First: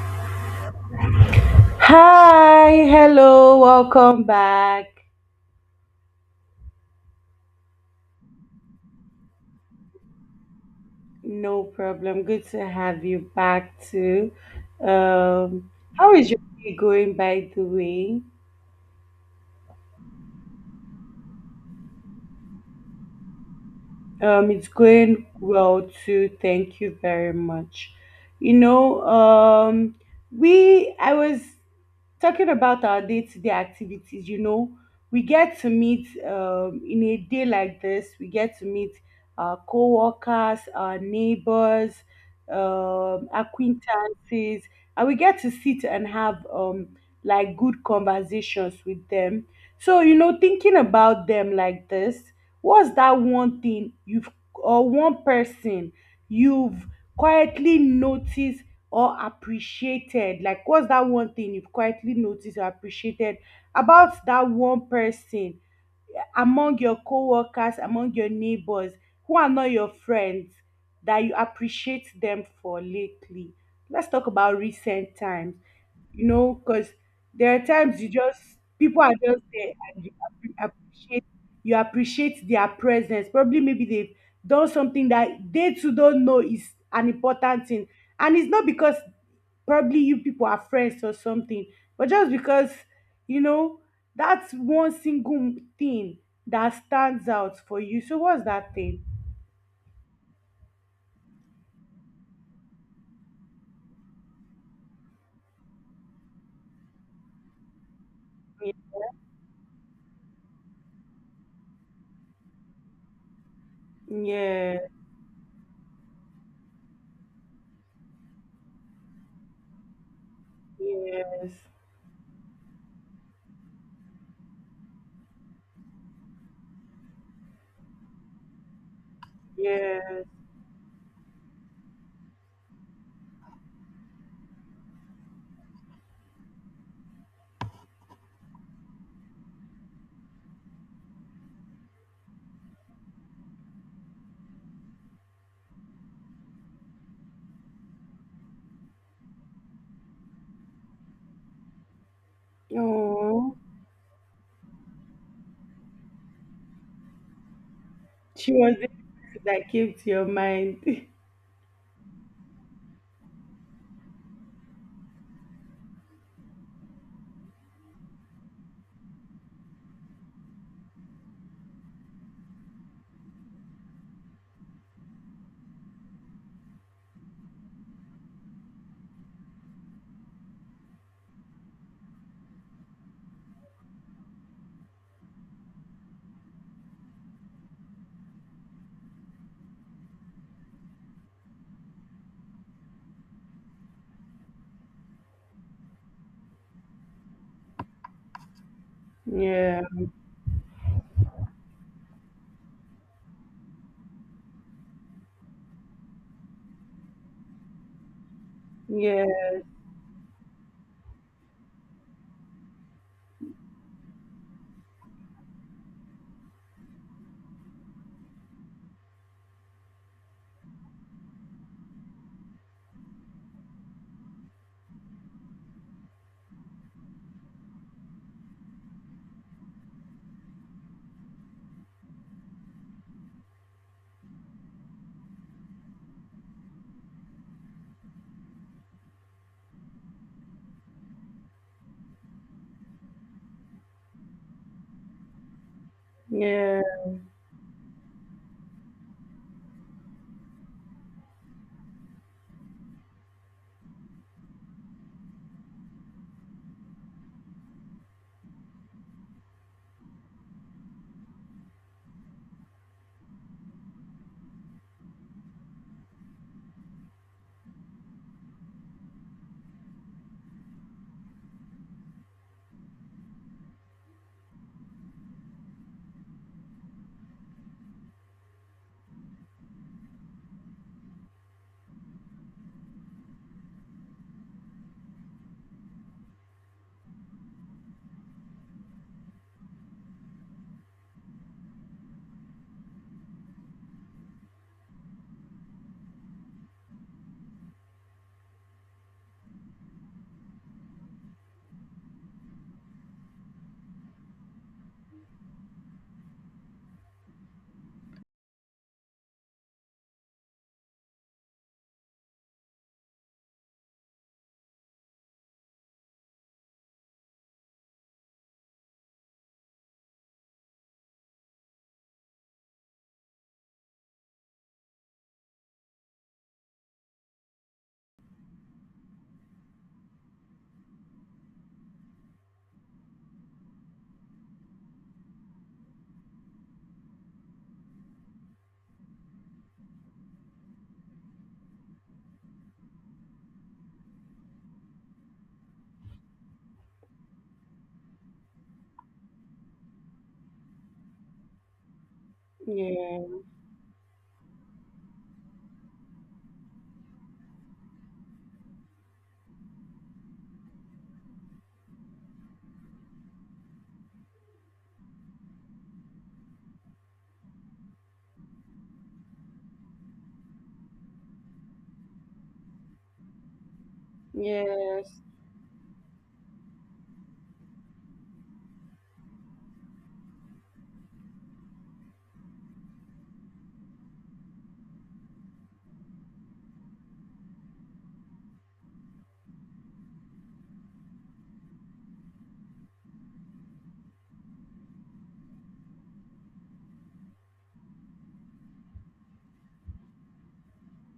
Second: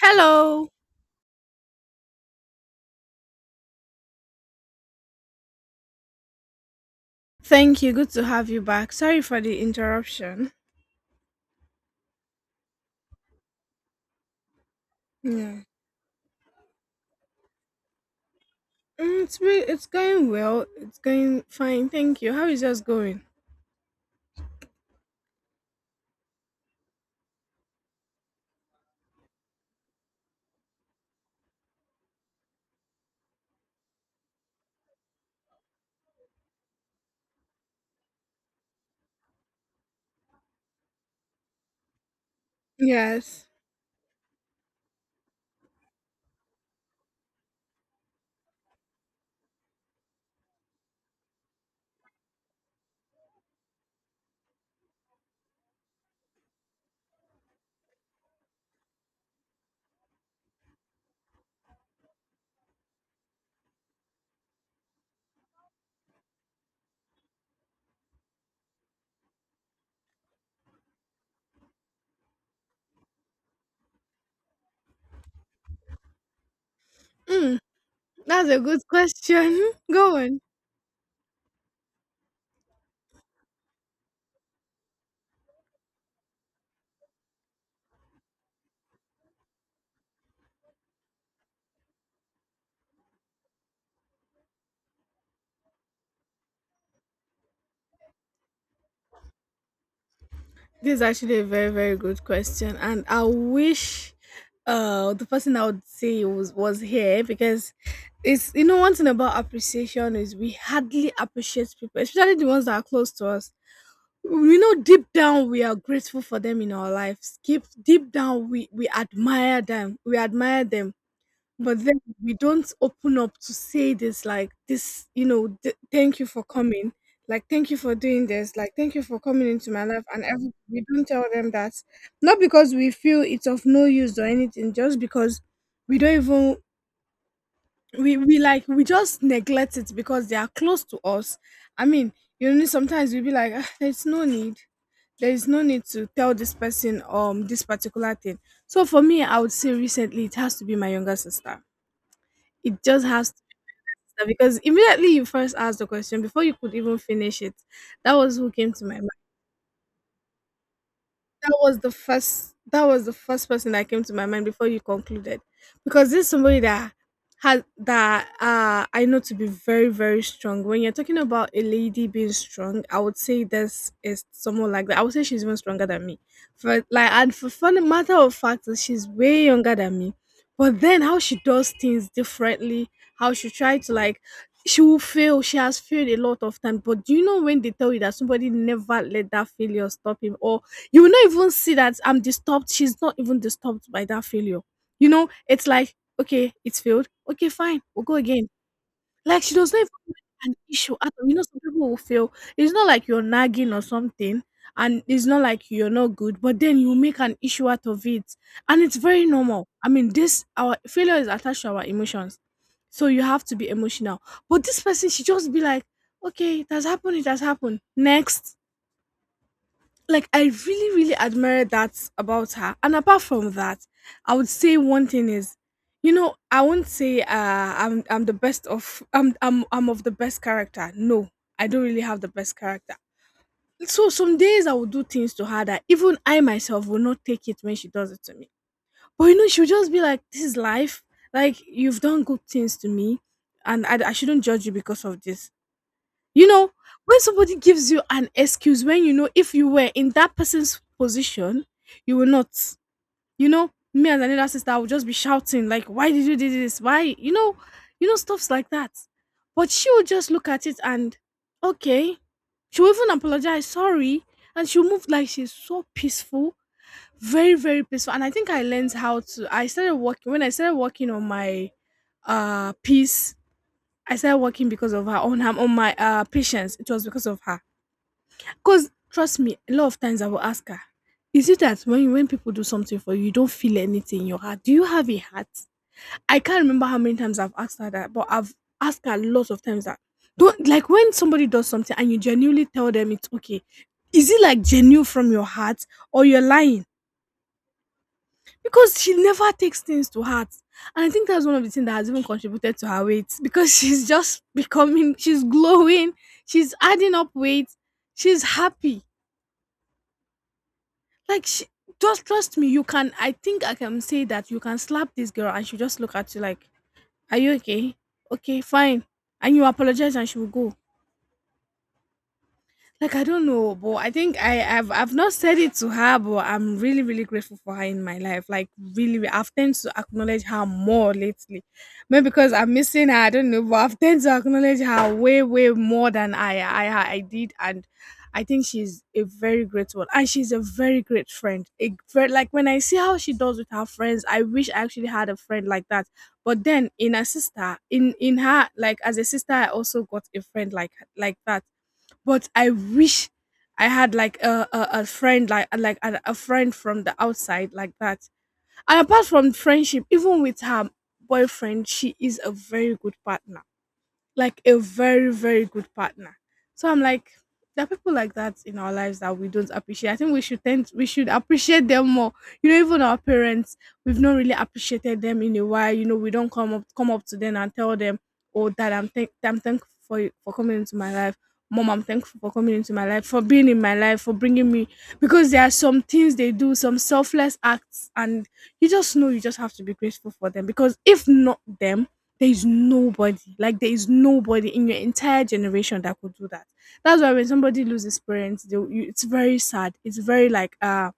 Hello. Hi, hello, welcome back. Thank you. Good to have you back. Sorry for the interruption. No problem. Good to have you back too. Yeah. Um, how is your day going, by the way? It's it's going well. It's going fine. Thank you. How is yours going? It's going well too. Thank you very much. You know, we I was talking about our day-to-day activities. You know, we get to meet in a day like this. We get to meet our co-workers, our neighbors, Yes. acquaintances, and we get to sit and have like good conversations with them. So, you know, thinking about them like this, what's that one thing you've or one person you've quietly noticed or appreciated? Like, what's that one thing you've quietly noticed or appreciated about that one person among your coworkers, among your neighbors who are not your friends, that you appreciate them for lately? Let's talk about recent times, you know, because there Mm, are times you just that's a good people are just question. there and you Go on. Appreciate you appreciate their presence. Probably maybe they've done something that they too don't know is an important thing, and it's not because probably you people are friends or something, but just because, you know, that's one single thing that stands out for you. So what's that thing? This is actually a very very good question, and I wish the person I would say was here because it's. One thing about appreciation is we hardly appreciate people, especially the ones that are close to us. We know Yeah, deep down we are grateful for them in our lives, keep deep down we admire them, we admire them, yes, but then we don't open up to say this like this, you know, thank you for coming, like thank you for doing this, like thank you for coming into my life, and yes. every we don't tell them that. Not because we feel it's of no use or anything, just because we don't even we like we just neglect it because they are close to us. I mean, you know, sometimes we'll be like, "Ah, there's no need, there is no need to tell this person this particular thing." So for me, I would say recently it has to be my younger sister. It just has to Oh, be sister because immediately you first asked the question, before you could even finish it, that was who she came was to my— that came to your mind. That was the first person that came to my mind before you concluded. Because this is somebody that has that I know to be very, very strong. When you're talking about a lady being strong, I would say this is someone like that. I would say she's even stronger than me. For like and for fun, the matter of fact is she's way younger than me. But then how she does things differently, how she try to like she will fail. She has failed a lot of times. But do you know when they tell you that somebody never let that failure stop him? Or you will not even see that I'm disturbed. She's not even disturbed by that failure. You know, it's like, okay, it's failed. Okay, fine, we'll go again. Like she does not Yeah, even make an issue at all. You know, some people will fail. It's not like you're nagging or something, and it's not like you're not good, but then you make an issue out of it. And it's very yeah, normal. I mean, this our failure is attached to our emotions. So you have to be emotional. But this person, she just be like, okay, it has happened, it has happened. Next, like I really, really admire that about her. And apart from that, I would say one thing is, you know, I won't say I'm the best of I'm of the best character. No, I don't really have the best character. So some days I will do things to her that even I myself will not take it when she does it to me. But you know, she'll just be like, "This is life. Like you've done good things to me, and I shouldn't judge you because of this." You know, yeah, when somebody gives you an excuse when you know if you were in that person's position, you will not. You know, me and another sister, I would just be shouting, like, why did you do this? Why? You know, stuffs like that. But she would just look at it and okay. She'll even apologize, sorry. And she'll move, like she's so peaceful. Very, very peaceful. And I think I learned how to— I started working when I started working on my piece— I started working because of her on her on my patience. It was because of her. Cause trust me, a lot of times I will ask her, is it that when people do something for you, you don't feel anything in your heart? Do you have a heart? I can't remember how many times I've asked her that, but I've asked her lots of times that don't, like when somebody does something and you genuinely tell them it's okay. Is it like genuine from your heart or you're lying? Because she never takes things to heart. And I think that's one of the things that has even contributed to her weight, because she's just becoming, she's glowing, she's adding up weight, she's happy. Like, she, just trust me, you can— I think I can say that you can slap this girl and she'll just look at you like, are you okay? Okay, fine. And you apologize and she will go. Like I don't know, but I think I've not said it to her, but I'm really really grateful for her in my life. Like really, I've tend to acknowledge her more lately, maybe because I'm missing her. I don't know, but I've tend to acknowledge her way way more than I did, and I think she's a very great one, and she's a very great friend. A very, like when I see how she does with her friends, I wish I actually had a friend like that. But then in her sister, in her, like as a sister, I also got a friend like that, but I yeah, wish I had like a friend like a friend from the outside like that. And apart from friendship, even with her boyfriend, she is a very good partner. Like a very, very good partner. So I'm like, there are people like that in our lives that we don't appreciate. I think we should appreciate them more. You know, even our parents, we've not really yes, appreciated them in a while. You know, we don't come up to them and tell them, "Oh, Dad, I'm thank I'm thankful for you for coming into my life. Mom, I'm thankful for coming into my life, for being in my life, for bringing me." Because there are some things they do, some selfless acts, and you just know you just have to be grateful for them. Because if not them, there is nobody. Like there is nobody in your entire generation that could do that. That's why when somebody loses parents, they, you, it's very sad. It's very like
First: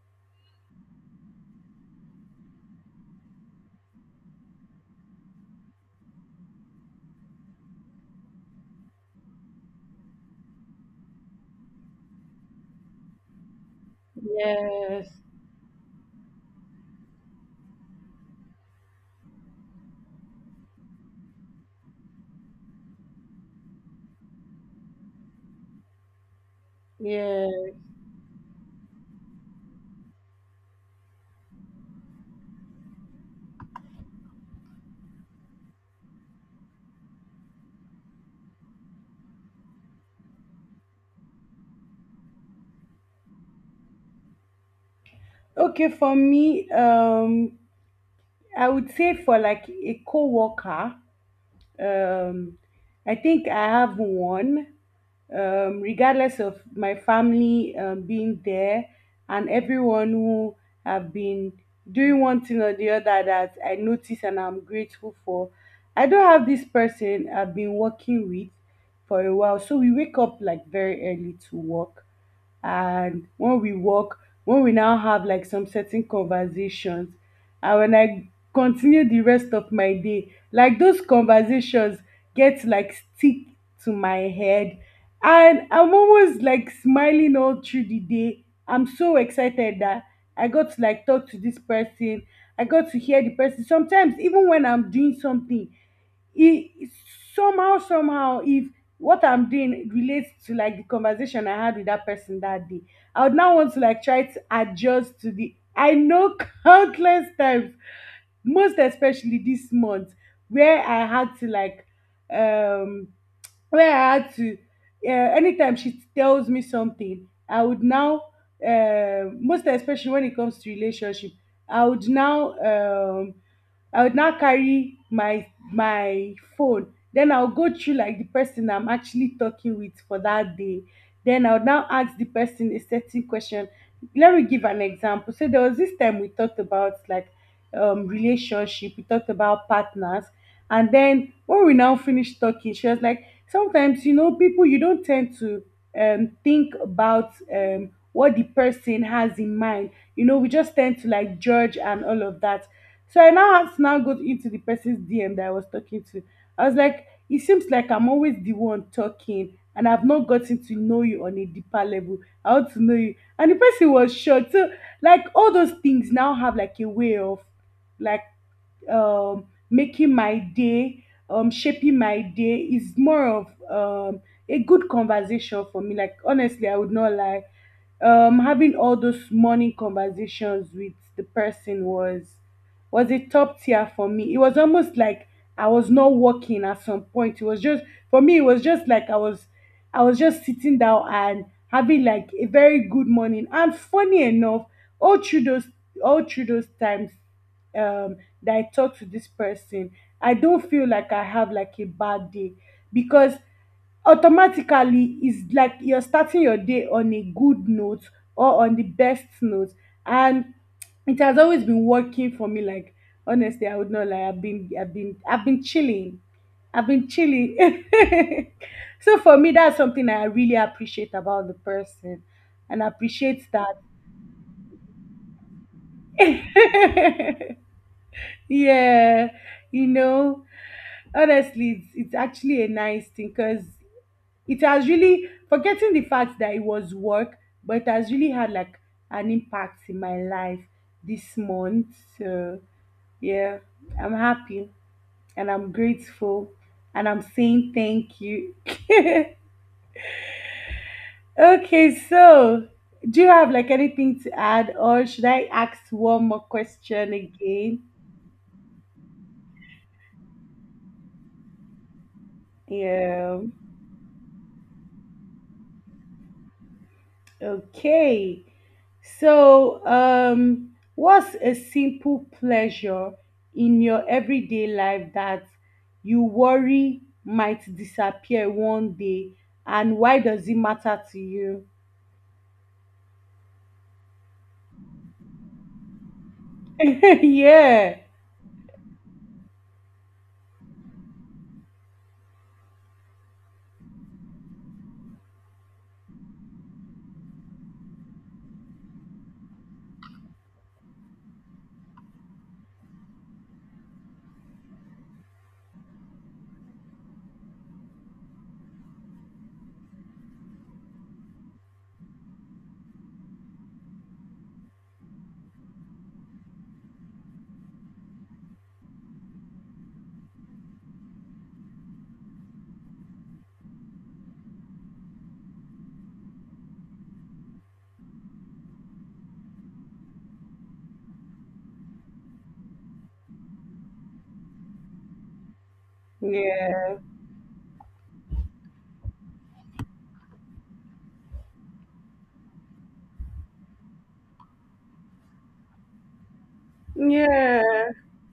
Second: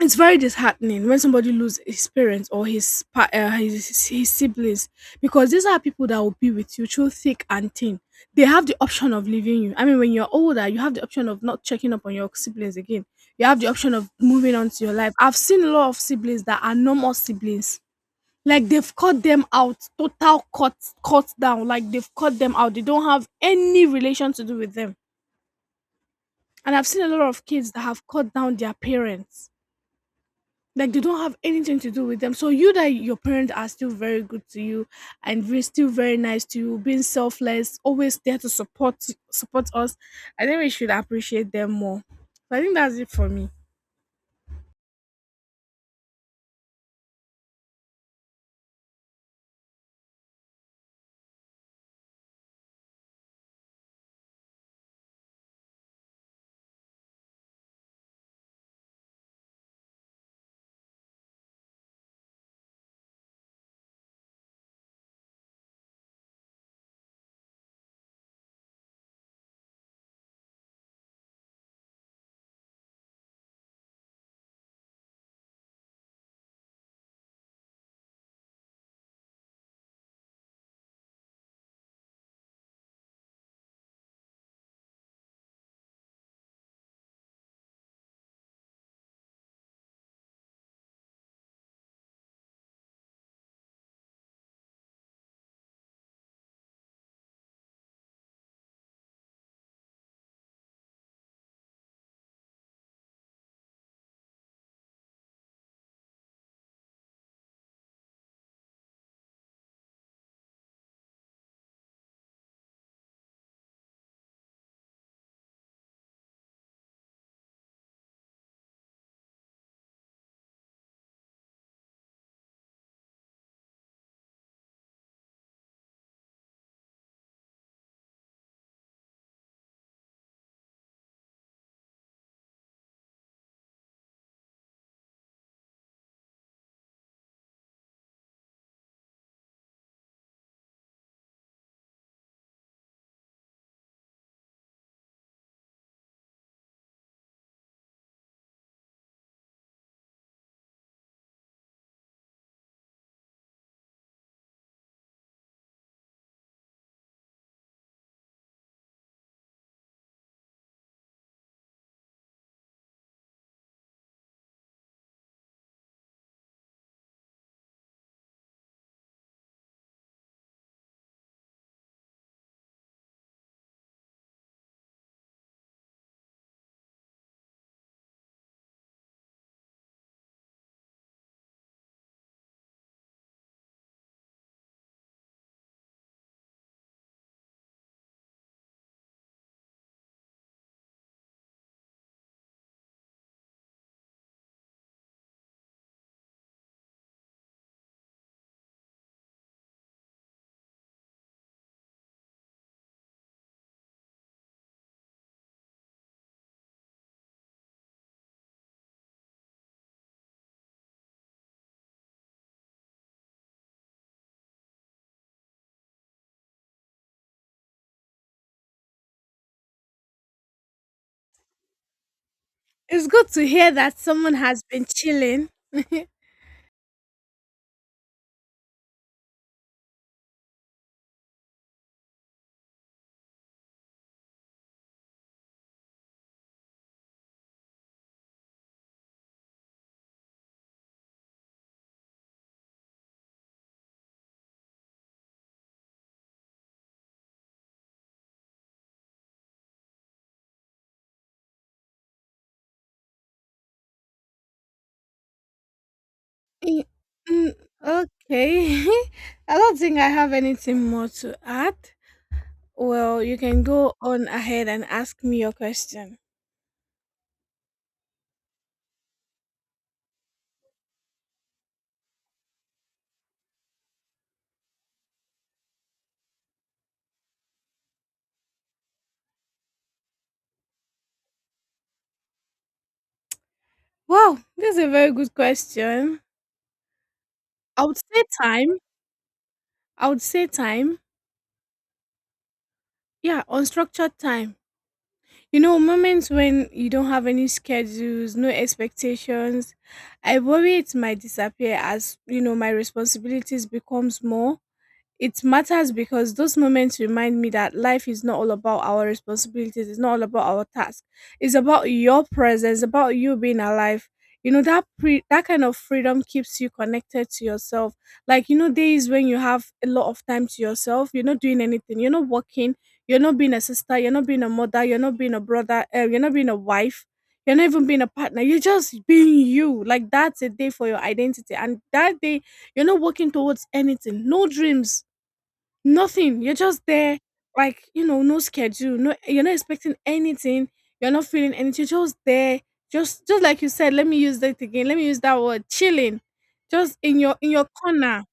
it's very disheartening when somebody loses his parents or his his siblings, because these are people that will be with you through thick and thin. They have the option of leaving you. I mean, when you're older you have the option of not checking up on your siblings again, you have the option of moving on to your yes, life. I've seen a lot of siblings that are no more siblings, like they've cut them out, total cut, cut down like they've cut them out, they don't have any relation to do with them. And I've seen a lot of kids yes. that have cut down their parents, like they don't have anything to do with them. So you that your parents are still very good to you and we're still very nice to you, being selfless, always there to support us. I think we should appreciate them more. So I think that's it for me. Okay, for me, I would say for like a coworker, Um, I think I have one, regardless of my family being there and everyone who have been doing one thing or the other that I notice and I'm grateful for. I don't have this person I've been working with for a while, so we wake up like very early to work, and when we walk, when we now have like some certain conversations, and when I continue the rest of my day, like those conversations get like stick to my head, and I'm always like smiling all through the day. I'm so excited that I got to like talk to this person, I got to hear the person. Sometimes even when I'm doing something, it somehow somehow if what I'm doing relates to like the conversation I had with that person that day, I would now want to like try to adjust to the I know countless times, most especially this month, where I had to like um where I had to, anytime she tells me something, I would now, most especially when it comes to relationship, I would now, um, I would now carry my phone. Then I'll go through like the person I'm actually talking with for that day. Then I'll now ask the person a certain question. Let me give an example. So there was this time we talked about like relationship, we talked about partners, and then when we now finished talking, she was like, sometimes you know people you don't tend to think about what the person has in mind. You know, we just tend to like judge and all of that. So I now have to now go into the person's DM that I was talking to. I was like, it seems like I'm always the one talking and I've not gotten to know you on a deeper level. I want to know you. And the person was shocked. So like all those things now have like a way of like making my day, shaping my day, is more of um, a good conversation for me. Like honestly, I would not lie. Having all those morning conversations with the person was a top tier for me. It was almost like I was not working at some point. It was just for me. It was just like I was just sitting down and having like a very good morning. And funny enough, all through those all through those times, um that I talk to this person, I don't feel like I have like a bad day, because automatically it's like you're starting your day on a good note or on the best note. And it has always been working for me. Like honestly, I would not lie. I've been I've been I've been chilling. I've been chilling. So for me, that's something I really appreciate about the person, and It's good appreciate to hear that. that someone has been chilling. Yeah, you know, honestly it's actually a nice thing because it has really forgetting the fact that it was work, but it has really had like an impact in my life this month. So yeah, I'm happy and I'm grateful, and I'm saying thank you. Okay, so do you have like anything to add, or should I ask one more question Mm, again? okay. I don't think I have anything more to add. Well, you Yeah, can go on ahead and ask me your question. okay. So, what's a simple pleasure in your everyday life that you worry might disappear one day, and why does it matter to you? Wow, this is a very good question. I would Yeah, say time, I would say time. Yeah, unstructured time. You know, moments when you don't have any schedules, no expectations. I worry it might disappear as, you know, my responsibilities becomes more. It matters because those moments remind me that life is not all about our responsibilities, it's not all about our tasks. It's about your presence, about you being alive. You know, that that kind of freedom keeps you connected to yourself. Like, you know, days when you have a lot of time to yourself, you're not doing anything, you're not working, you're not being a sister, you're not being a mother, you're not being a brother, you're not being a wife, you're not even being a partner, you're just being you. Like, that's a day for your identity. And that day, you're not working towards anything, no dreams, nothing. You're just yeah, there, like, you know, no schedule. No, you're not expecting anything. You're not feeling anything. You're just there. Just like you said, let me use that again. Let me use that word. Chilling. Just in your yeah. corner.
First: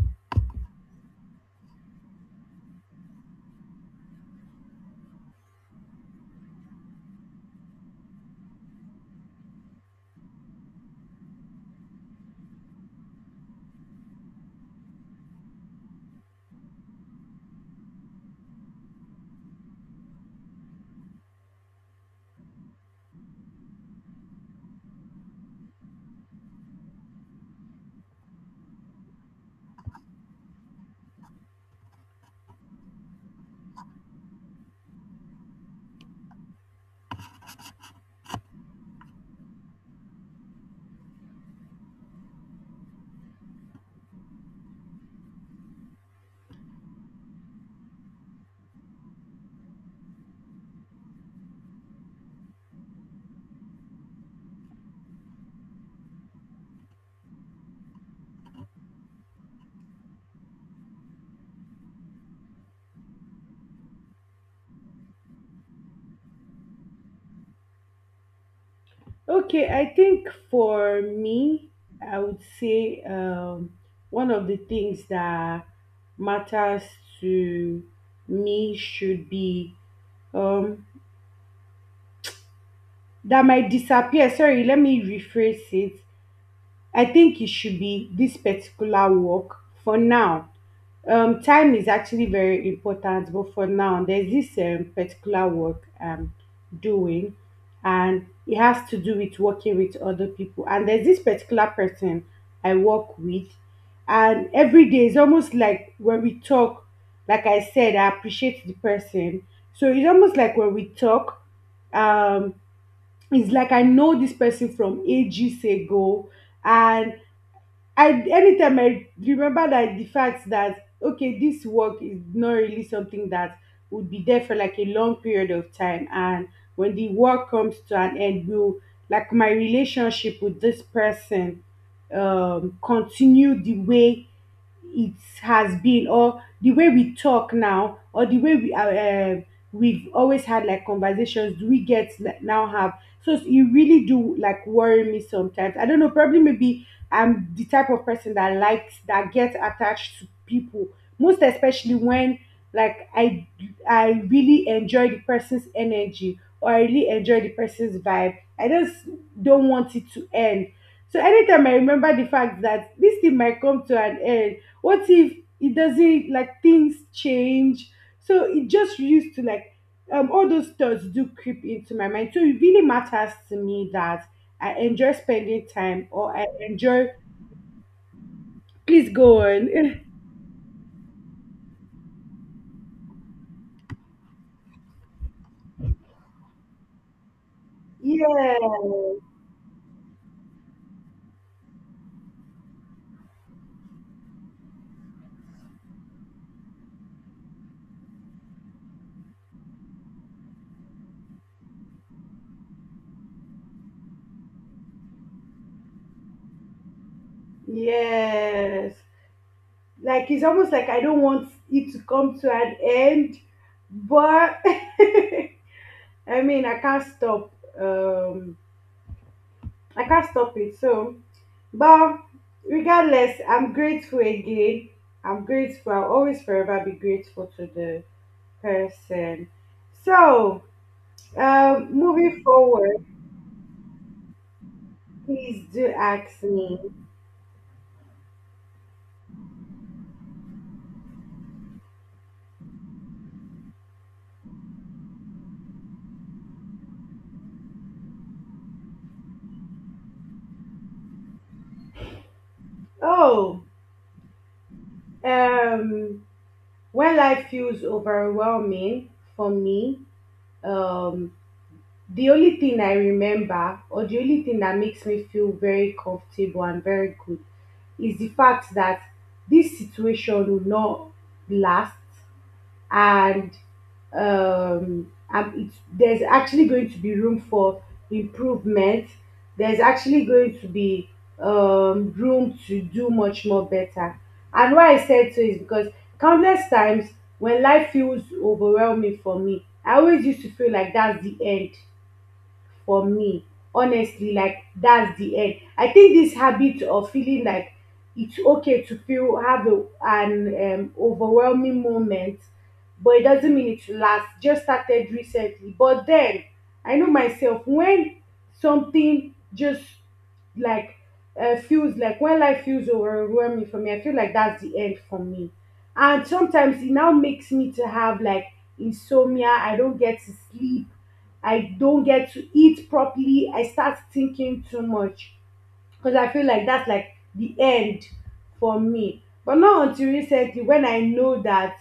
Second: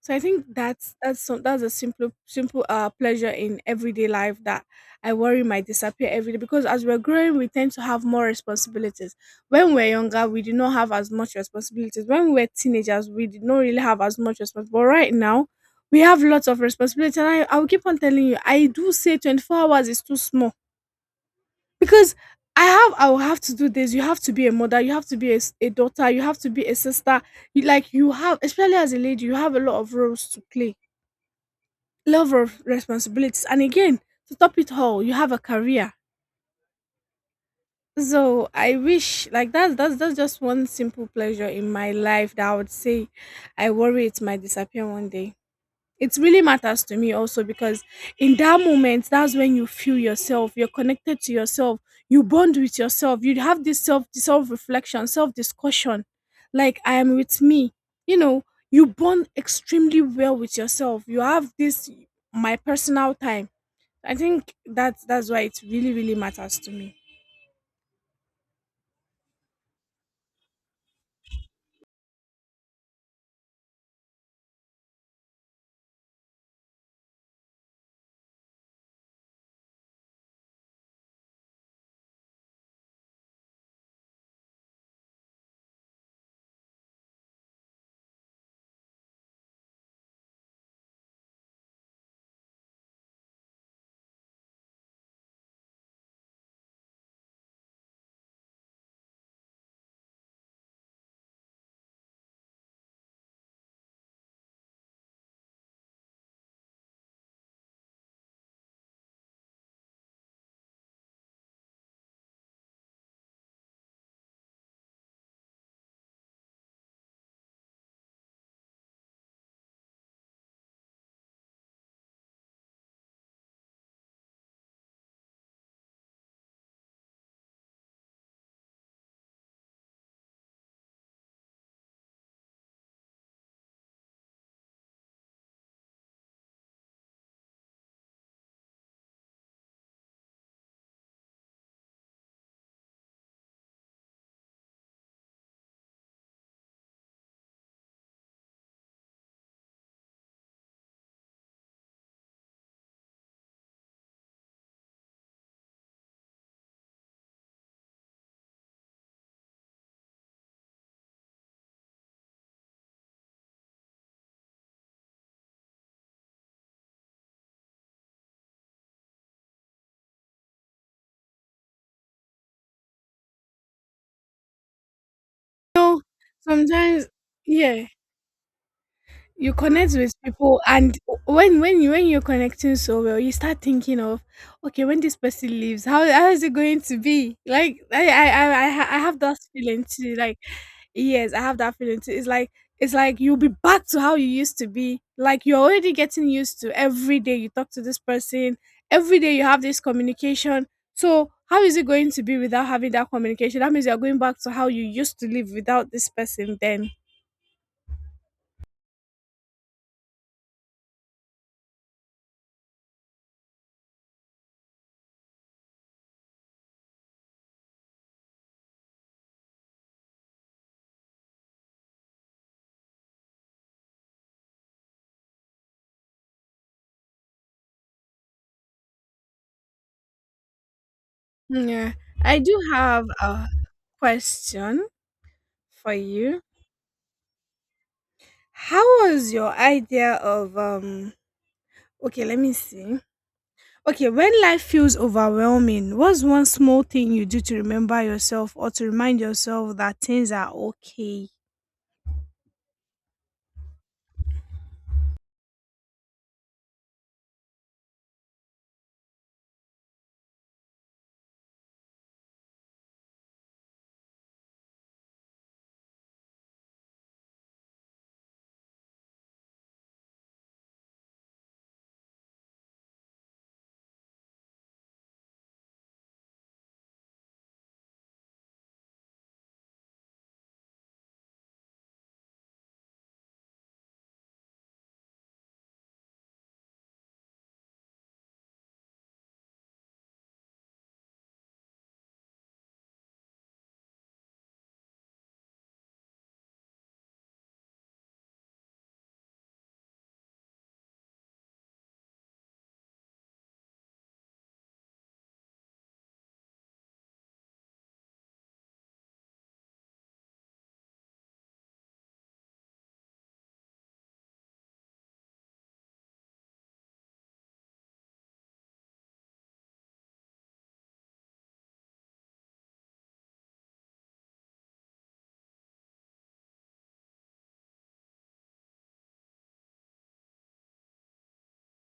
So I think that's that's a simple pleasure in everyday life that I worry might disappear every day because as we're growing we tend to have more responsibilities. When we're younger we did not have as much responsibilities. When we were teenagers we did not really have as much responsibility. But right now we have lots of responsibilities, and I will keep on telling you I do say 24 hours is too small because I will have to do this. You have to be a mother. You have to be a daughter. You have to be a sister. Like you have, especially as a lady, you have a lot of roles to play, love of responsibilities, and again, to top it all, you have a career. So I wish, like, that's just one simple pleasure in my life that I would say I worry it might disappear one day. It really matters to me also because in that moment, that's when you feel yourself, you're connected to yourself, you bond with yourself, you have this self reflection, self discussion, like I am with me, you know, you bond extremely well with yourself, you have this, my personal time. I think that's why it really really matters to me. Okay, I think for me, I would say one of the things that matters to me should be um, that might disappear. Sorry, let me rephrase it. I think it should be this particular work for now. Time is actually very important, but for now, there's this particular work I'm doing, and it has to do with working with other people. And there's this particular person I work with, and every day is almost like when we talk, like I said, I appreciate the person. So it's almost like when we talk, um it's like I know this person from ages ago, and I anytime I remember that the fact that, okay, this work is not really something that would be there for like a long period of time, and when the work comes to an end, will like my relationship with this person continue the way it has been, or the way we talk now, or the way we we've always had like conversations do we get like, now have. So you really do like worry me sometimes. I don't know, probably maybe I'm the type of person that likes that gets attached to people, most especially when like I really enjoy the person's energy, or I really enjoy the person's vibe. I just don't want it to end. So anytime I remember the fact that this thing might come to an end, what if it doesn't like things change, so it just used to like all those thoughts do creep into my mind. So it really matters to me that I enjoy spending You know, time or I sometimes, enjoy yeah, please go you on connect with people, and when you're connecting so well, you start thinking of, okay, when this person leaves, how is it going to be? Like i i yeah, i, I ha- I have that feeling too, like yes, I have that feeling too. It's like, it's like you'll be back to how you used to be, like you're already getting used to, every day you talk to this person, every day you have this communication. So how is it going to be without having that communication? That means you're going back to how you used to live without this person then. yes, like it's almost like I don't want it to come to an end, but I mean I can't stop um I can't stop it, so. But regardless, I'm grateful again. I'm grateful. I'll always forever be grateful to the person. So, Yeah, moving I do forward, have a question please do for you. ask me. How was your idea of okay, let me see. Okay, when life feels overwhelming, what's one small thing you do to remember yourself or to remind yourself that things are okay? Oh, um, when life feels overwhelming for me, um, the only thing I remember, or the only thing that makes me feel very comfortable and very good, is the fact that this situation will not last, and and it's, there's actually going to be room for improvement. There's actually going to be room to do much more better. And why I said so is because countless times when life feels overwhelming for me, I always used to feel like that's the end for me. Honestly, like that's the end. I think this habit of feeling like it's okay to feel have a, an overwhelming moment, but it doesn't mean it lasts. Just started recently, but then I know myself when something just like feels like when life feels overwhelming for me, I feel like that's the end for me. And sometimes it now makes me to have like insomnia. I don't get to sleep. I don't get to eat properly. I start thinking too much, because I feel like that's like the end for me. But not until recently when I know that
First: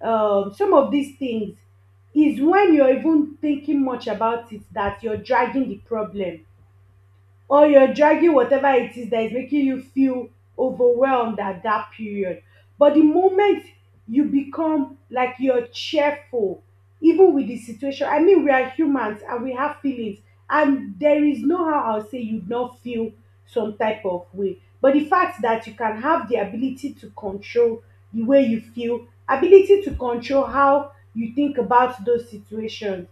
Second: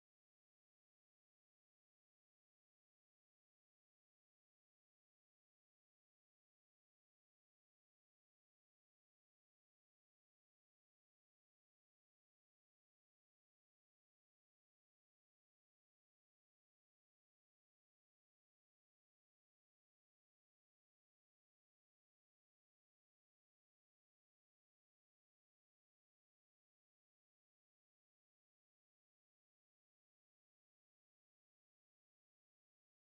some of these things is when you're even thinking much about it that you're dragging the problem, or you're dragging whatever it is that is making you feel overwhelmed at that period. But the moment you become like you're cheerful, even with the situation, I mean, we are humans and we have feelings, and there is no how I'll say you'd not feel some type of way. But the fact that you can have the ability to control the way you feel, ability to control how you think about those situations.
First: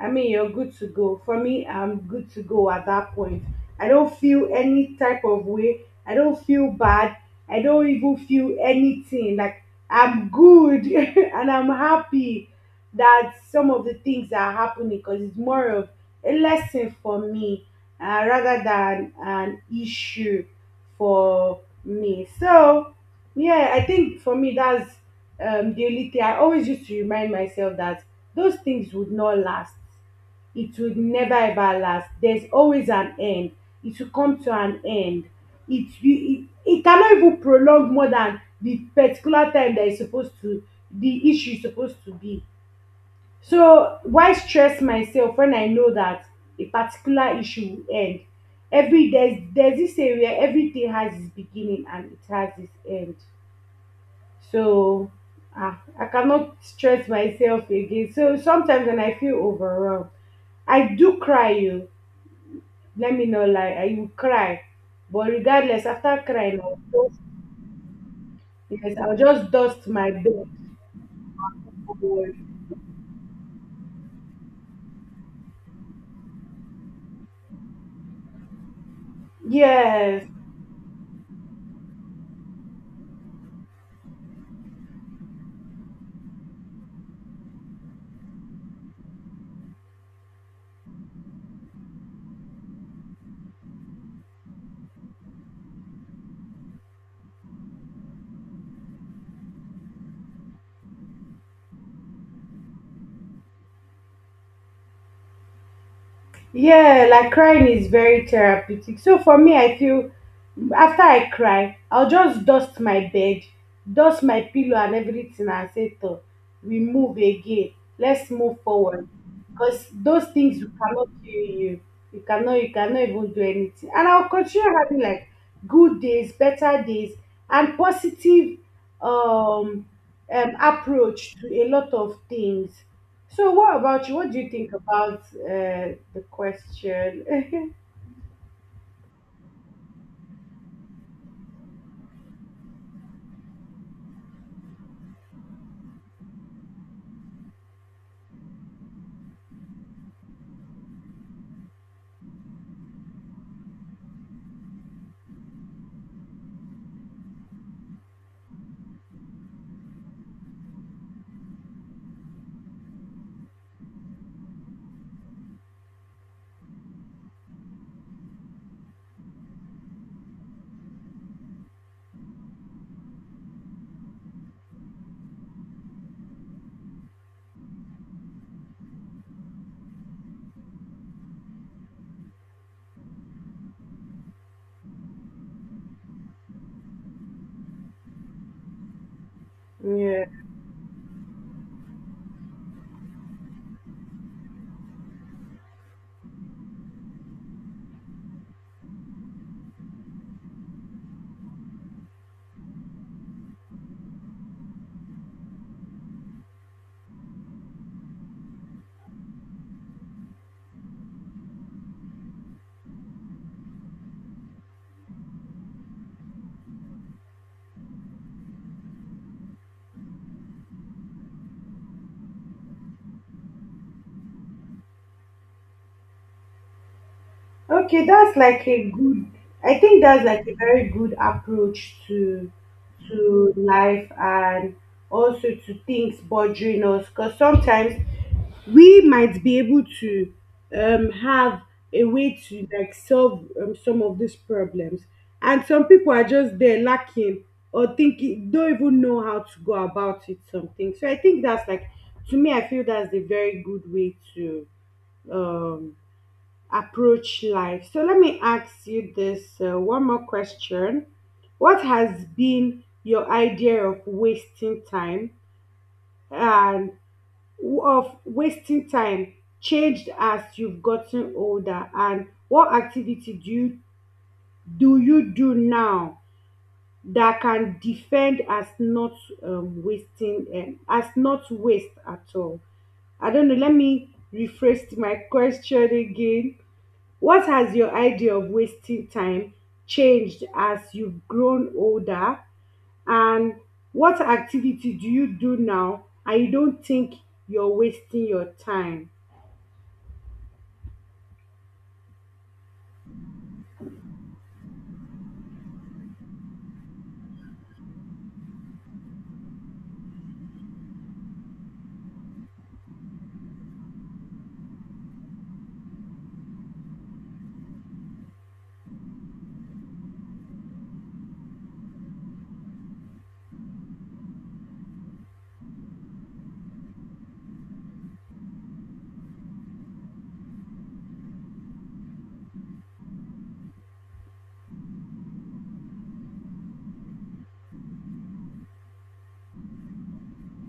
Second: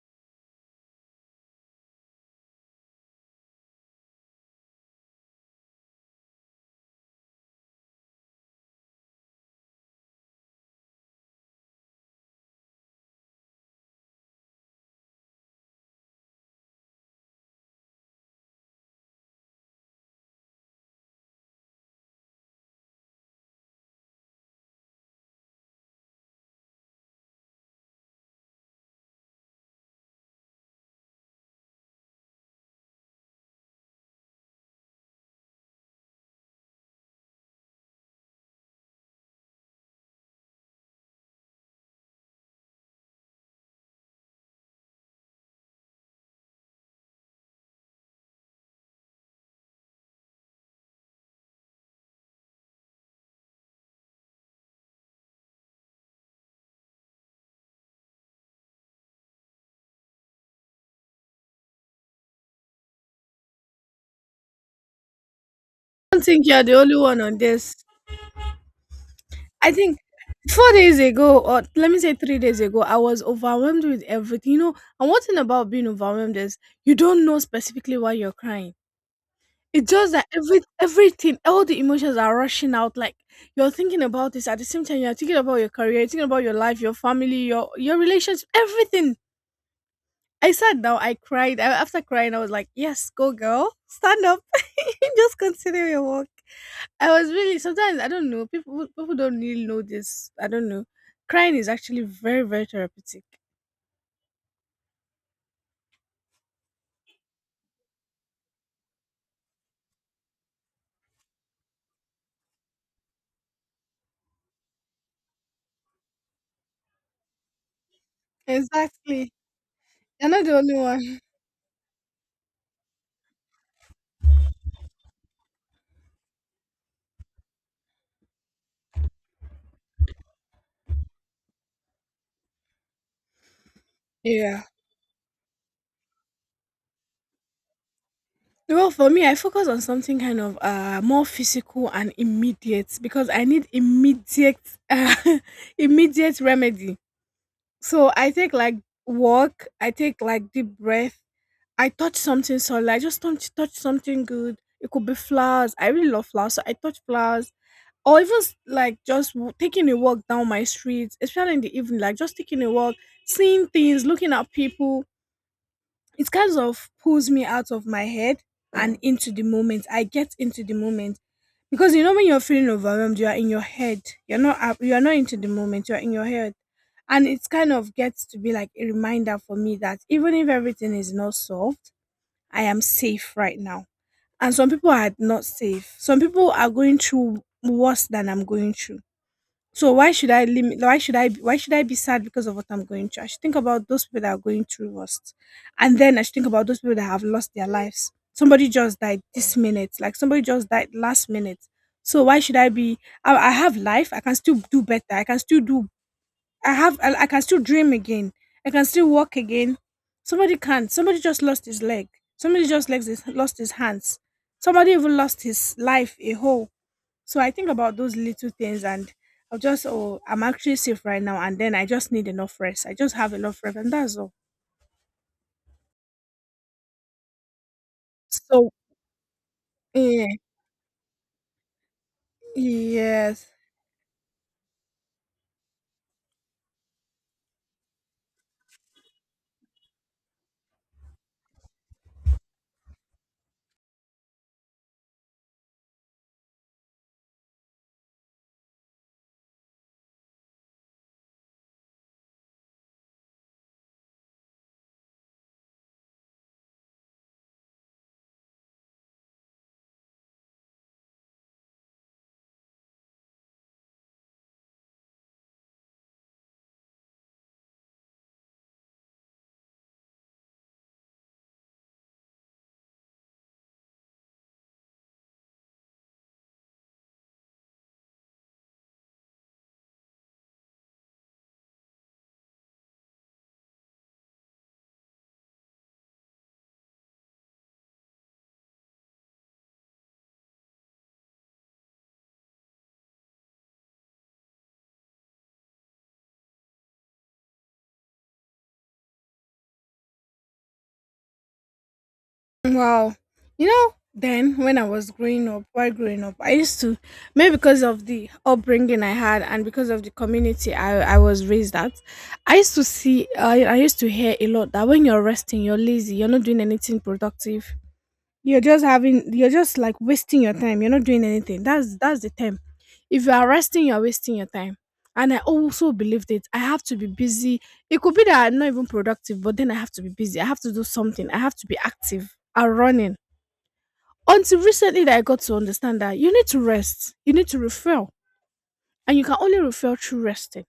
I mean, you're good to go. For me, I'm good to go at that point. I don't feel any type of way. I don't feel bad. I don't even feel anything. Like I'm good and I'm happy that some of the things are happening because it's more of a lesson for me, rather than an issue for me. So, yeah, I think for me, that's the only thing I always used to remind myself that those things would not last, it will never ever last. There's always an end. It will come to an end. It cannot even prolong more than the particular time that is supposed to, the issue is supposed to be. So why stress myself when I know that a particular issue will end? Every there's this area, everything has its beginning and it has its end. So I cannot stress myself again. So sometimes when I feel overwhelmed, I do cry you. Let me not lie, I will cry. But regardless, I after don't think crying, you're the only one just, on this. yes, I'll just I dust think my bed. 4 days ago, or let me say 3 days ago, I was overwhelmed with everything. You know, and one thing about being overwhelmed is you don't know specifically why you're crying. It's just that Yes. Everything, all the emotions are rushing out. Like you're thinking about this at the same time, you're thinking about your career, you're thinking about your life, your family, your relationship, everything. I sat down, I cried. After crying, I was like, "Yes, go girl, stand up, just continue your work." I was really, sometimes I don't know, people don't really know this. I don't know. Crying is actually very therapeutic. Yeah, like crying is very therapeutic. So for me, I feel after I cry, I'll just dust my bed, dust my pillow and everything and say, "Toh, we move again. Let's move forward. Exactly, Because those you're not the things you only cannot one. kill you. You cannot even do anything. And I'll continue having like good days, better days, and positive um, approach to a lot of things. So, what about you? What do you Yeah. think about the question? Well, for me, I focus on something kind of more physical and immediate because I need immediate uh, immediate remedy. So I take like walk, I take like deep breath, I touch something solid, I just touch something good. It could be flowers. I really love flowers, so I touch flowers. Or even like just taking a walk down my streets, especially in the evening, like just taking a walk, seeing things, looking at people. It kind of pulls me out of my head and into the moment. I get into the moment because you know when you're feeling overwhelmed, you are in your head. You are not into the moment. You are in your head, and it kind of gets to be like a reminder for me that even if everything is not solved, I am safe right now. And some people are not safe. Some people are going through worse than I'm going through. So why Yeah. should I limit? Why should I be sad because of what I'm going through? I should think about those people that are going through worst, and then I should think about those people that have lost their lives. Somebody just died this minute, like somebody just died last minute. So why should I be? I have life. I can still do better. I can still do. I have. I can still dream again. I can still walk again. Somebody can't. Somebody just lost his leg. Somebody just lost his hands. Somebody even lost his life. A whole. So I think about those little things, and I'll just, oh, I'm actually safe right now. And then I just need enough rest. I just have enough rest and that's all. Okay, that's like So, a good. I think that's yeah, like a very good approach to yes. to life and also to things bothering us. Because sometimes we might be able to have a way to like solve some of these problems, and some people are just there lacking or thinking, don't even know how to go about it. Something. So I think that's like, to me, I feel that's a very good way to. Um, Approach life. So let me ask you this one more question. What has been your idea of wasting time and of wasting time changed as you've gotten older, and what activity do you do now that can defend as not wasting, as not waste at all? I don't know. Let me rephrase my question again. What has your idea of wasting time changed as you've grown older? And what activity do you do now and you don't think you're wasting your time? Wow. You know, then when I was growing up, while growing up, I used to, maybe because of the upbringing I had, and because of the community I was raised at, I used to see, I used to hear a lot that when you're resting, you're lazy, you're not doing anything productive. You're just having, you're just like wasting your time, you're not doing anything. That's the time, if you're resting, you're wasting your time. And I also believed it. I have to be busy. It could be that I'm not even productive, but then I have to be busy. I have to do something. I have to be active and running until recently, that I got to understand that you need to rest, you need to refill, and you can only refill through resting.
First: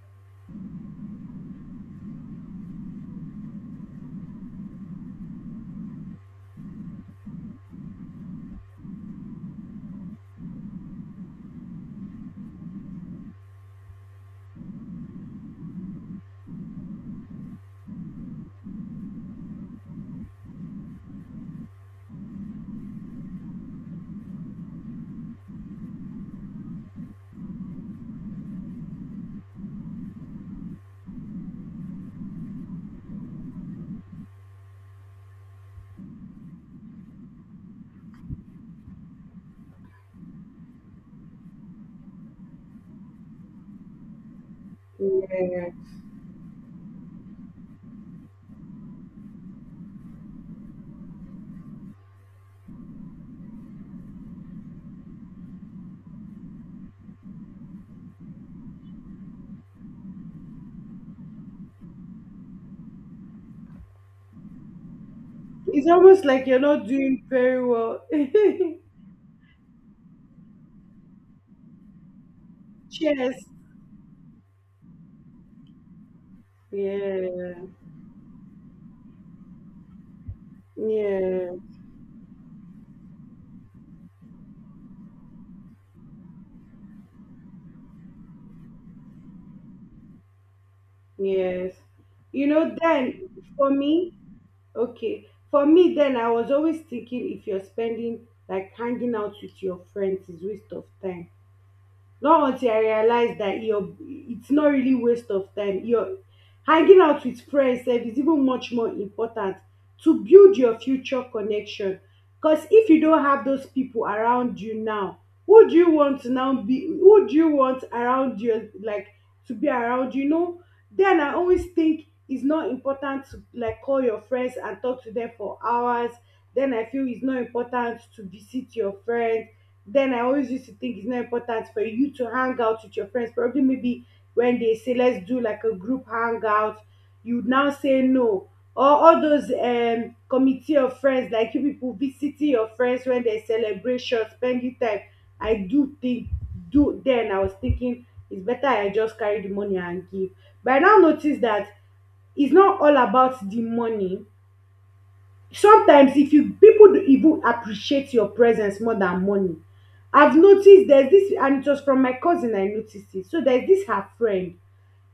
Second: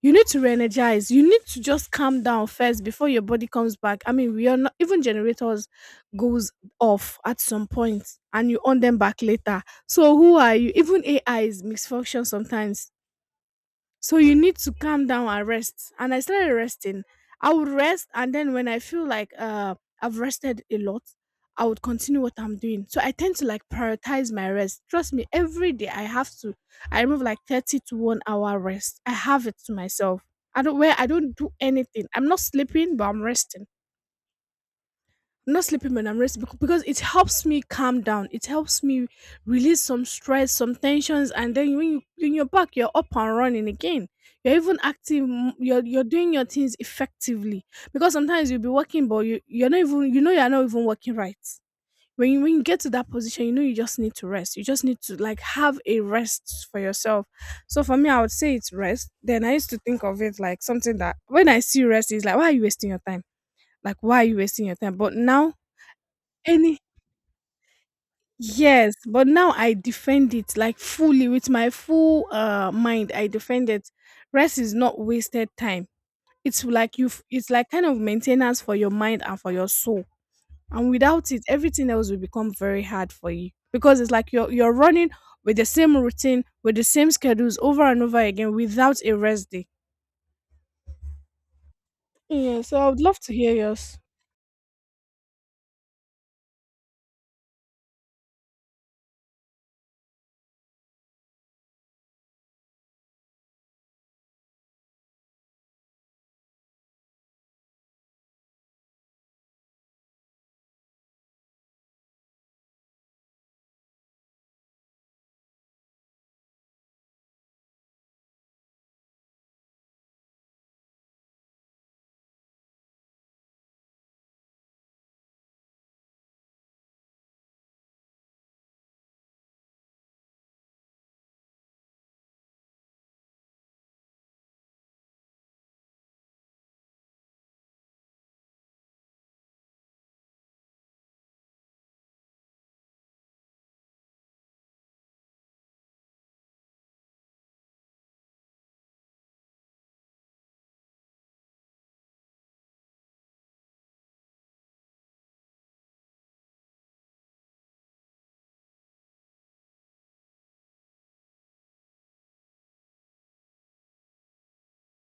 You need to re-energize. You need to just calm down first before your body comes back. I mean, we are not even generators. Goes off at some point, and you on them back later. So who are you? Even AI is misfunction sometimes. So you need to calm down and rest. And I started resting. I would rest, and then when I feel like I've rested a lot, I would continue what I'm doing. So I tend to like prioritize my rest. Trust me, every day I have to. I remove like 30 to 1 hour rest. I have it to myself. I don't do anything. I'm not sleeping, but I'm resting, not sleeping when I'm resting because it helps me calm down. It helps me release some stress, some tensions, and then when you're back, you're up and running again. You're even active. Yeah. You're doing your things effectively because sometimes you'll be working, but you're not even, you know, you're not even working right. When you get to that position, you know you just need to rest. You just need to like have a rest for yourself. So for me, I would say it's rest. Then I used to think of it like something that when I see rest, it's like, why are you wasting your time? Like why are you wasting your time? But now It's almost like you're any not doing very well. yes, but now I defend it like fully with my full mind. I Cheers. defend it. Rest is not wasted time. It's like you. It's Yeah. like kind of maintenance for your mind and for your soul. And without it, Yeah. everything else will become very hard for you because it's like you're running with the same routine, with the same schedules over and over again without a rest day. Yes. You Yeah. know, So I would love then to hear for yours. me, okay. For me, then I was always thinking if you're spending like hanging out with your friends is waste of time. Not until I realized that your, it's not really waste of time, your hanging out with friends sef is even much more important to build your future connection. Because if you don't have those people around you now, who do you want to now be, who do you want around you like to be around, you know? Then I always think it's not important to like call your friends and talk to them for hours. Then I feel it's not important to visit your friends. Then I always used to think it's not important for you to hang out with your friends. Probably maybe when they say let's do like a group hangout, you would now say no. Or all those committee of friends, like you people visiting your friends when they celebration, spending time. I do think do then I was thinking it's better I just carry the money and give. But I now notice that it's not all about the money, sometimes if you people do even appreciate your presence more than money. I've noticed, there's this, and it was from my cousin I noticed it. So there's this her friend,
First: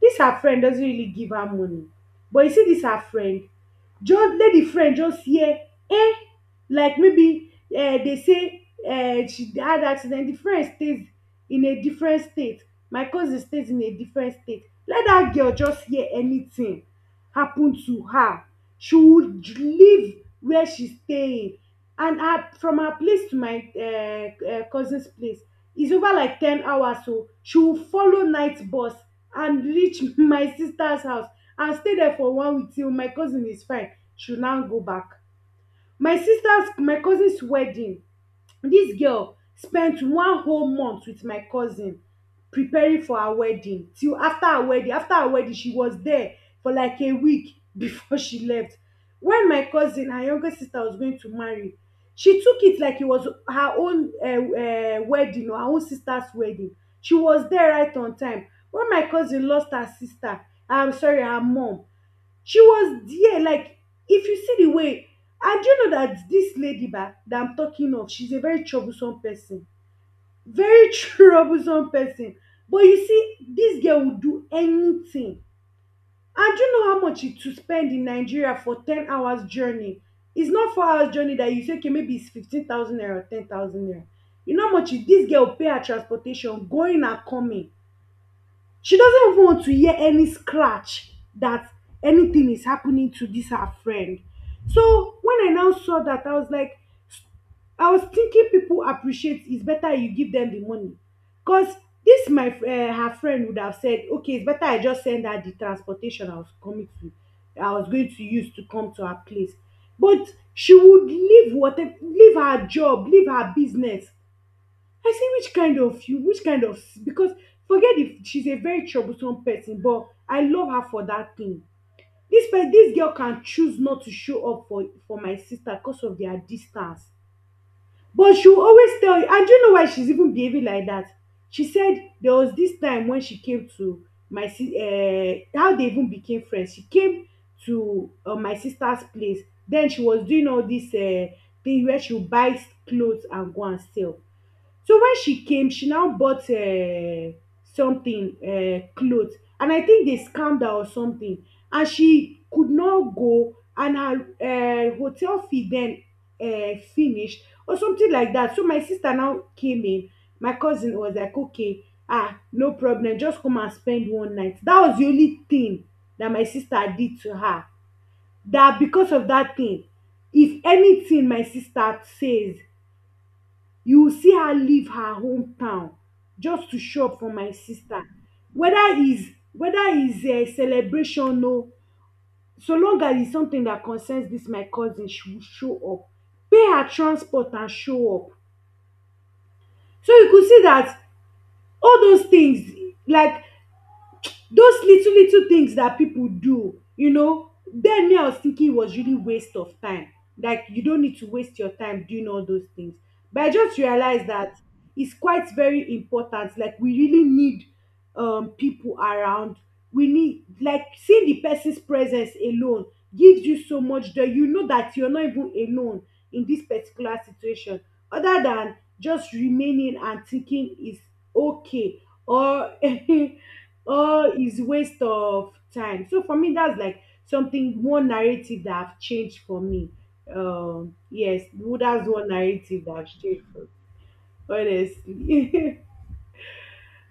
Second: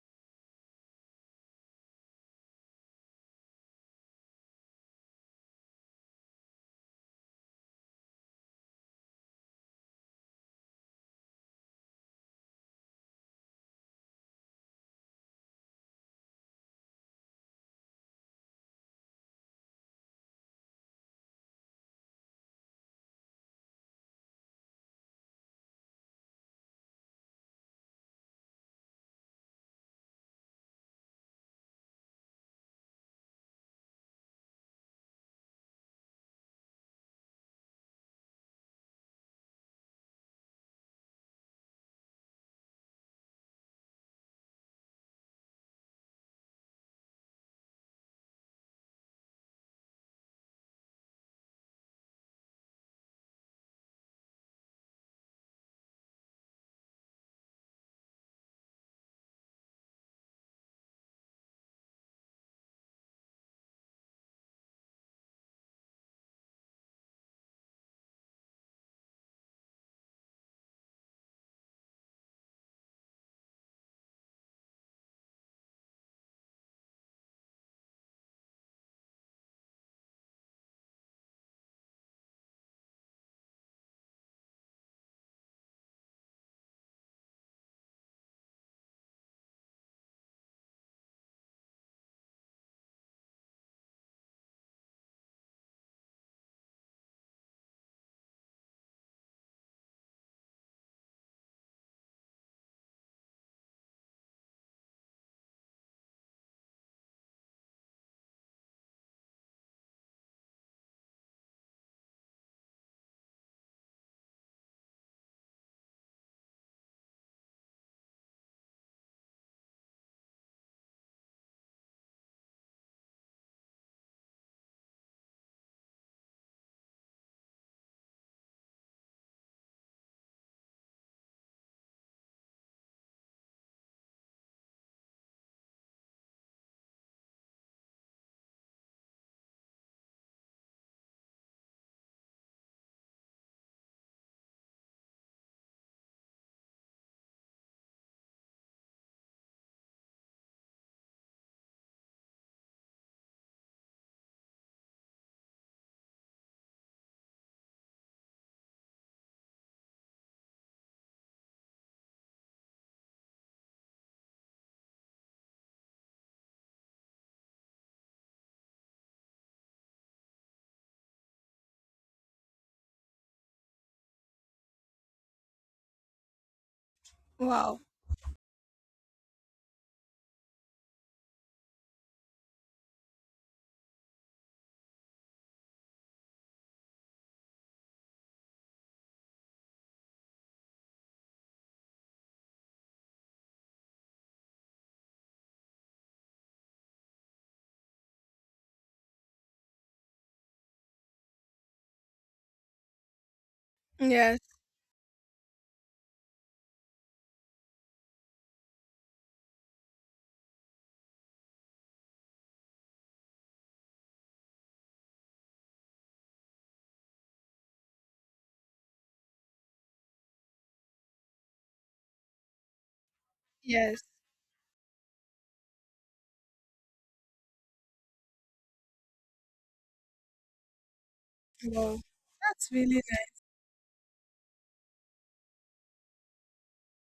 dis her friend doesn't really give her money. But you see dis her friend, just lady friend, just hear eh, like maybe dey say she had accident, the friend stays in a different state, my cousin stays in a different state, let dat girl just hear anything happen to her, she would leave where she staying, and her from her place to my cousin's place is over like 10 hours oo, she will follow night bus and reach my sister's house and stay there for 1 week till my cousin is fine, she will now go back. My cousin's wedding, dis girl spend one whole month with my cousin preparing for her wedding till after her wedding. After her wedding she was there for like a week before she left. When my cousin her younger sister was going to marry, she took it like it was her own wedding or her own sister's wedding. She was there right on time. When my cousin lost her sister, I'm sorry, her mom, she was there like, if you see the way. And you know that this lady ba that I'm talking of, she's a very troublesome person, very troublesome person. But you see this girl will do anything. And do you know how much it to spend in Nigeria for 10 hours journey? It's not 4 hours journey that you say okay maybe it's 15,000 naira or 10,000 naira. You know how much this girl pay her transportation going and coming. She doesn't even want to hear any scratch that anything is happening to this her friend. So when I now saw that, I was like, I was thinking people appreciate, it's better you give them the money. Because this my fr- eh, her friend would have said, okay, it's better I just send her the transportation I was going to use to come to her place. But she would leave whatever, leave her job, leave her business. I say which kind of you, which kind of, because forget if she's a very troublesome person, but I love her for that thing. This girl can choose not to show up for my sister because of their distance, but she will always tell you. And do you know why she's even behaving like that? She said there was this time when she came to how they even became friends. She came to my sister's place. Then she was doing all this thing where she would buy clothes and go and sell. So when she came, she now bought something, cloth, and I think they scammed her or something, and she could not go and her hotel fee then finished or something like that. So my sister now came in, my cousin was like okay, no problem, just come and spend one night. That was the only thing that my sister did to her. Dat because of dat thing, if anything my sister says, you will see her leave her hometown just to show up for my Wow. sister. Whether is celebration oo, so long as it's something that concerns this my cousin, she will show up, pay her transport and show up. So you could see that all those things, like, those little little things that people do, you know, then me I was thinking it was really waste of time, like you don't need to waste your time doing all those things. But I just realized Yes. that it's quite very important, like we really need people around, we need like, seeing the person's presence alone gives you so much joy, you know, that you're not even alone in this particular situation, other than just remaining and thinking is okay or Yes. oh is waste of time. So for me that's like something, one narrative that have changed for me yes well, Wow. that's one That's narrative that really have changed for me honestly.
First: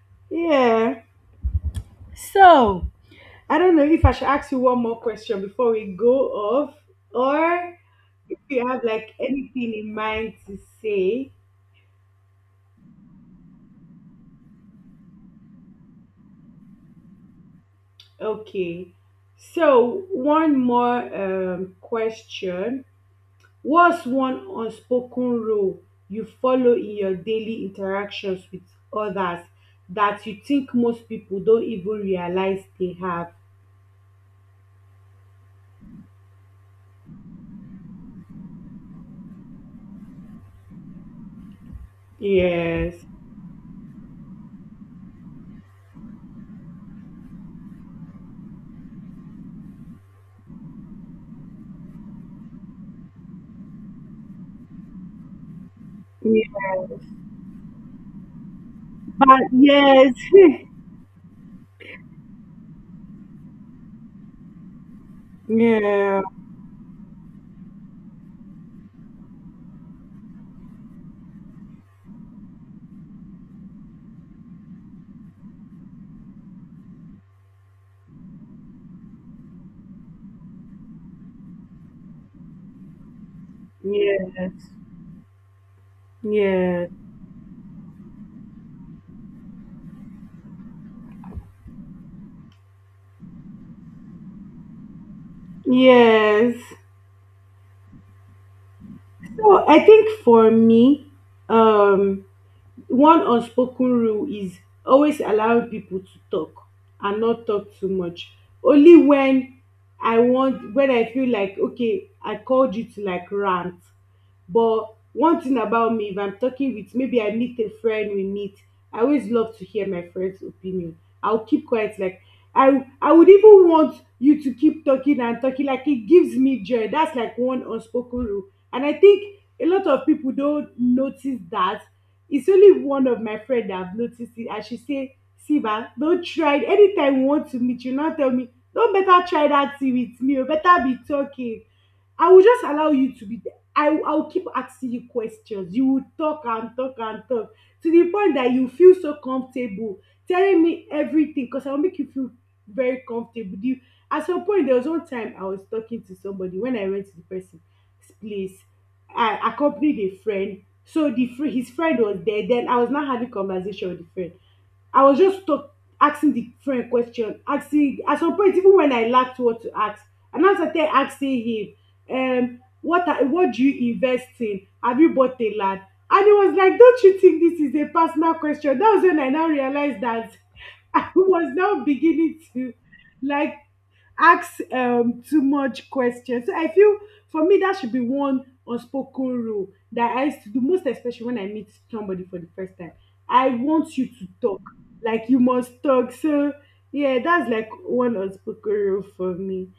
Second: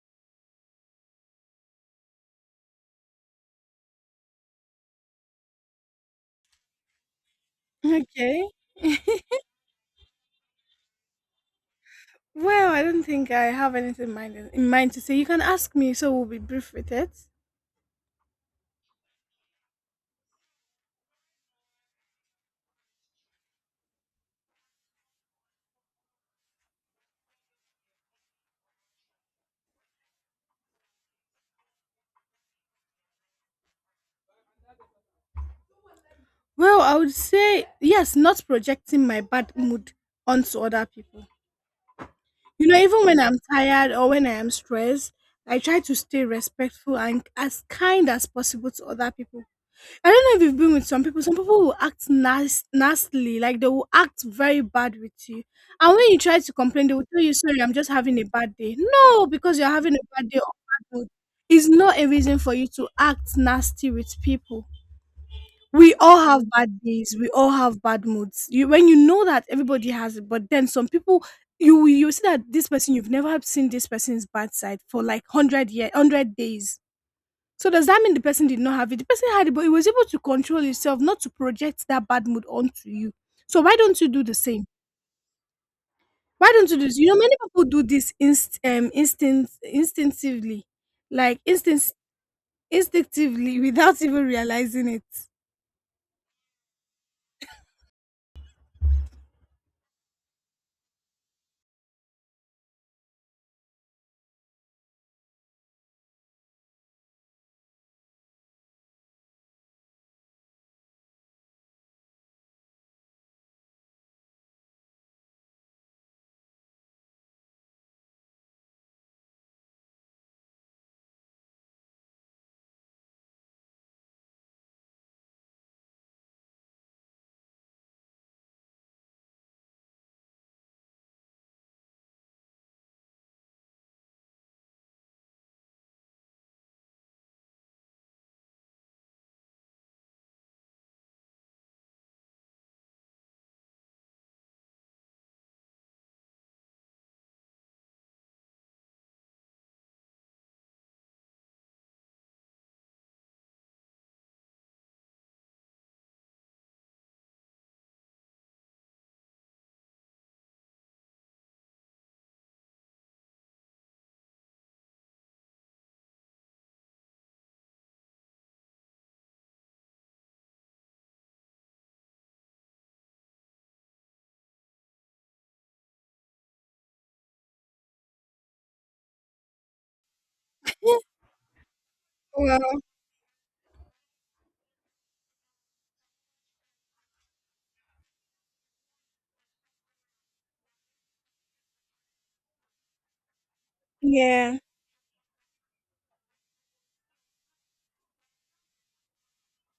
Yeah. So I don't know if I should ask you one more question before we go off, or nice. if Okay. you have like anything in mind to say. Well, I don't think I have anything in mind, to say. You can ask me, so we'll be brief with it. Okay, so one more question. What's one unspoken rule you follow in your daily interactions with others that you think most people don't even realize they have? Well, I would say yes, not projecting my bad mood onto other people. You know, Yes. even when I'm tired or when I am stressed, I try to stay respectful and as kind as possible to other people. I don't know if you've been with some people. Some people will act nastily, like they will act very bad with you. And when you try to Yeah. complain, they will tell you, "Sorry, I'm just having a bad day." No, But because you're having a yes. bad day or bad mood is not a reason for you to act nasty with people. We all Yeah. have bad days. We all have bad moods. You, when you know that everybody has it, but then some people, you see that this person, you've never seen this person's bad side for like 100 year, 100 days. So does that mean the person did not have it? The person had it, but he was able to control himself not to project that bad mood onto you. So why don't you do the Yes. same? Why don't you do Yes. this? You know, many people do this instinctively, like instinct instinctively without even realizing it. Yes. So I think for me, um, one unspoken rule is always allow people to talk and not talk too much, only when I want, when I feel like okay I called you to like rant. But one thing about me, if I'm talking with, maybe I meet a friend, we meet, I always love to hear my friend's opinion, I'll keep quiet like, I would even want you to keep talking and talking, like it gives me joy. That's like one unspoken rule, and I think a lot of people don't notice that. It's only one of my friend that have noticed it, and she say, see, don't try it. Anytime you want to meet, you now tell me, don't better try that thing with me oo, better be talking. I will just allow you to be there. I will keep asking you questions. You will talk and talk and talk to the point that you feel so comfortable telling me everything because I will make you feel very comfortable. Do you, at some point, there was one time I was talking to somebody when I went to the person's place. I accompanied a friend. So his friend was there. Then I was not having conversation with the friend. I was just talk, asking the friend question, asking at some point even when I lacked what to ask, and I started asking him, what do you invest in, have you bought a land? And he was like, don't you think this is a personal question? That was when I now realized that I was now beginning Well, to like ask too much questions. So I feel for me that should be one unspoken rule that I used to do, most especially when I meet somebody for the first time, I want you to yeah. talk, like you must talk. So yeah, that's like one unspoken rule for me.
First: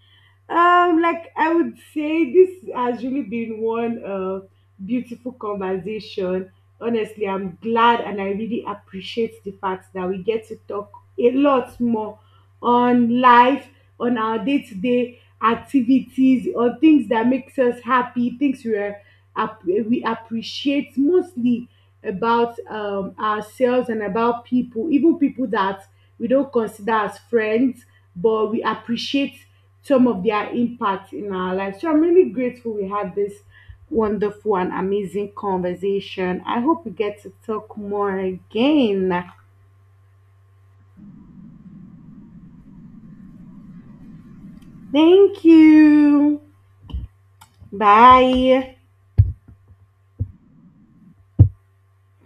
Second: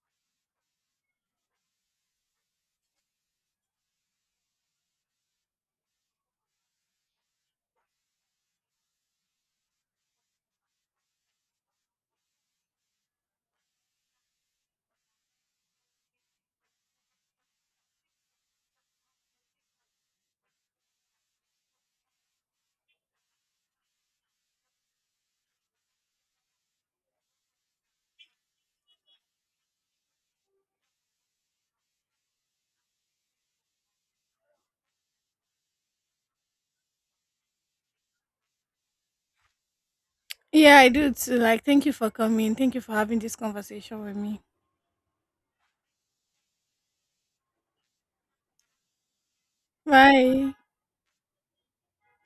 Like I would say, this has really been one beautiful conversation. Honestly, I'm glad and I really appreciate the fact that we get to talk a lot more on life, on our day to day activities, on things that makes us happy, things we appreciate mostly about ourselves and about people, even people that we don't consider as friends but we appreciate some of their impact in our life. So I'm really grateful we had this wonderful and amazing conversation. I hope we get to talk more again. Yeah, I do too. Like, thank you for coming. Thank you for having this conversation with me. Thank you. Bye. Bye.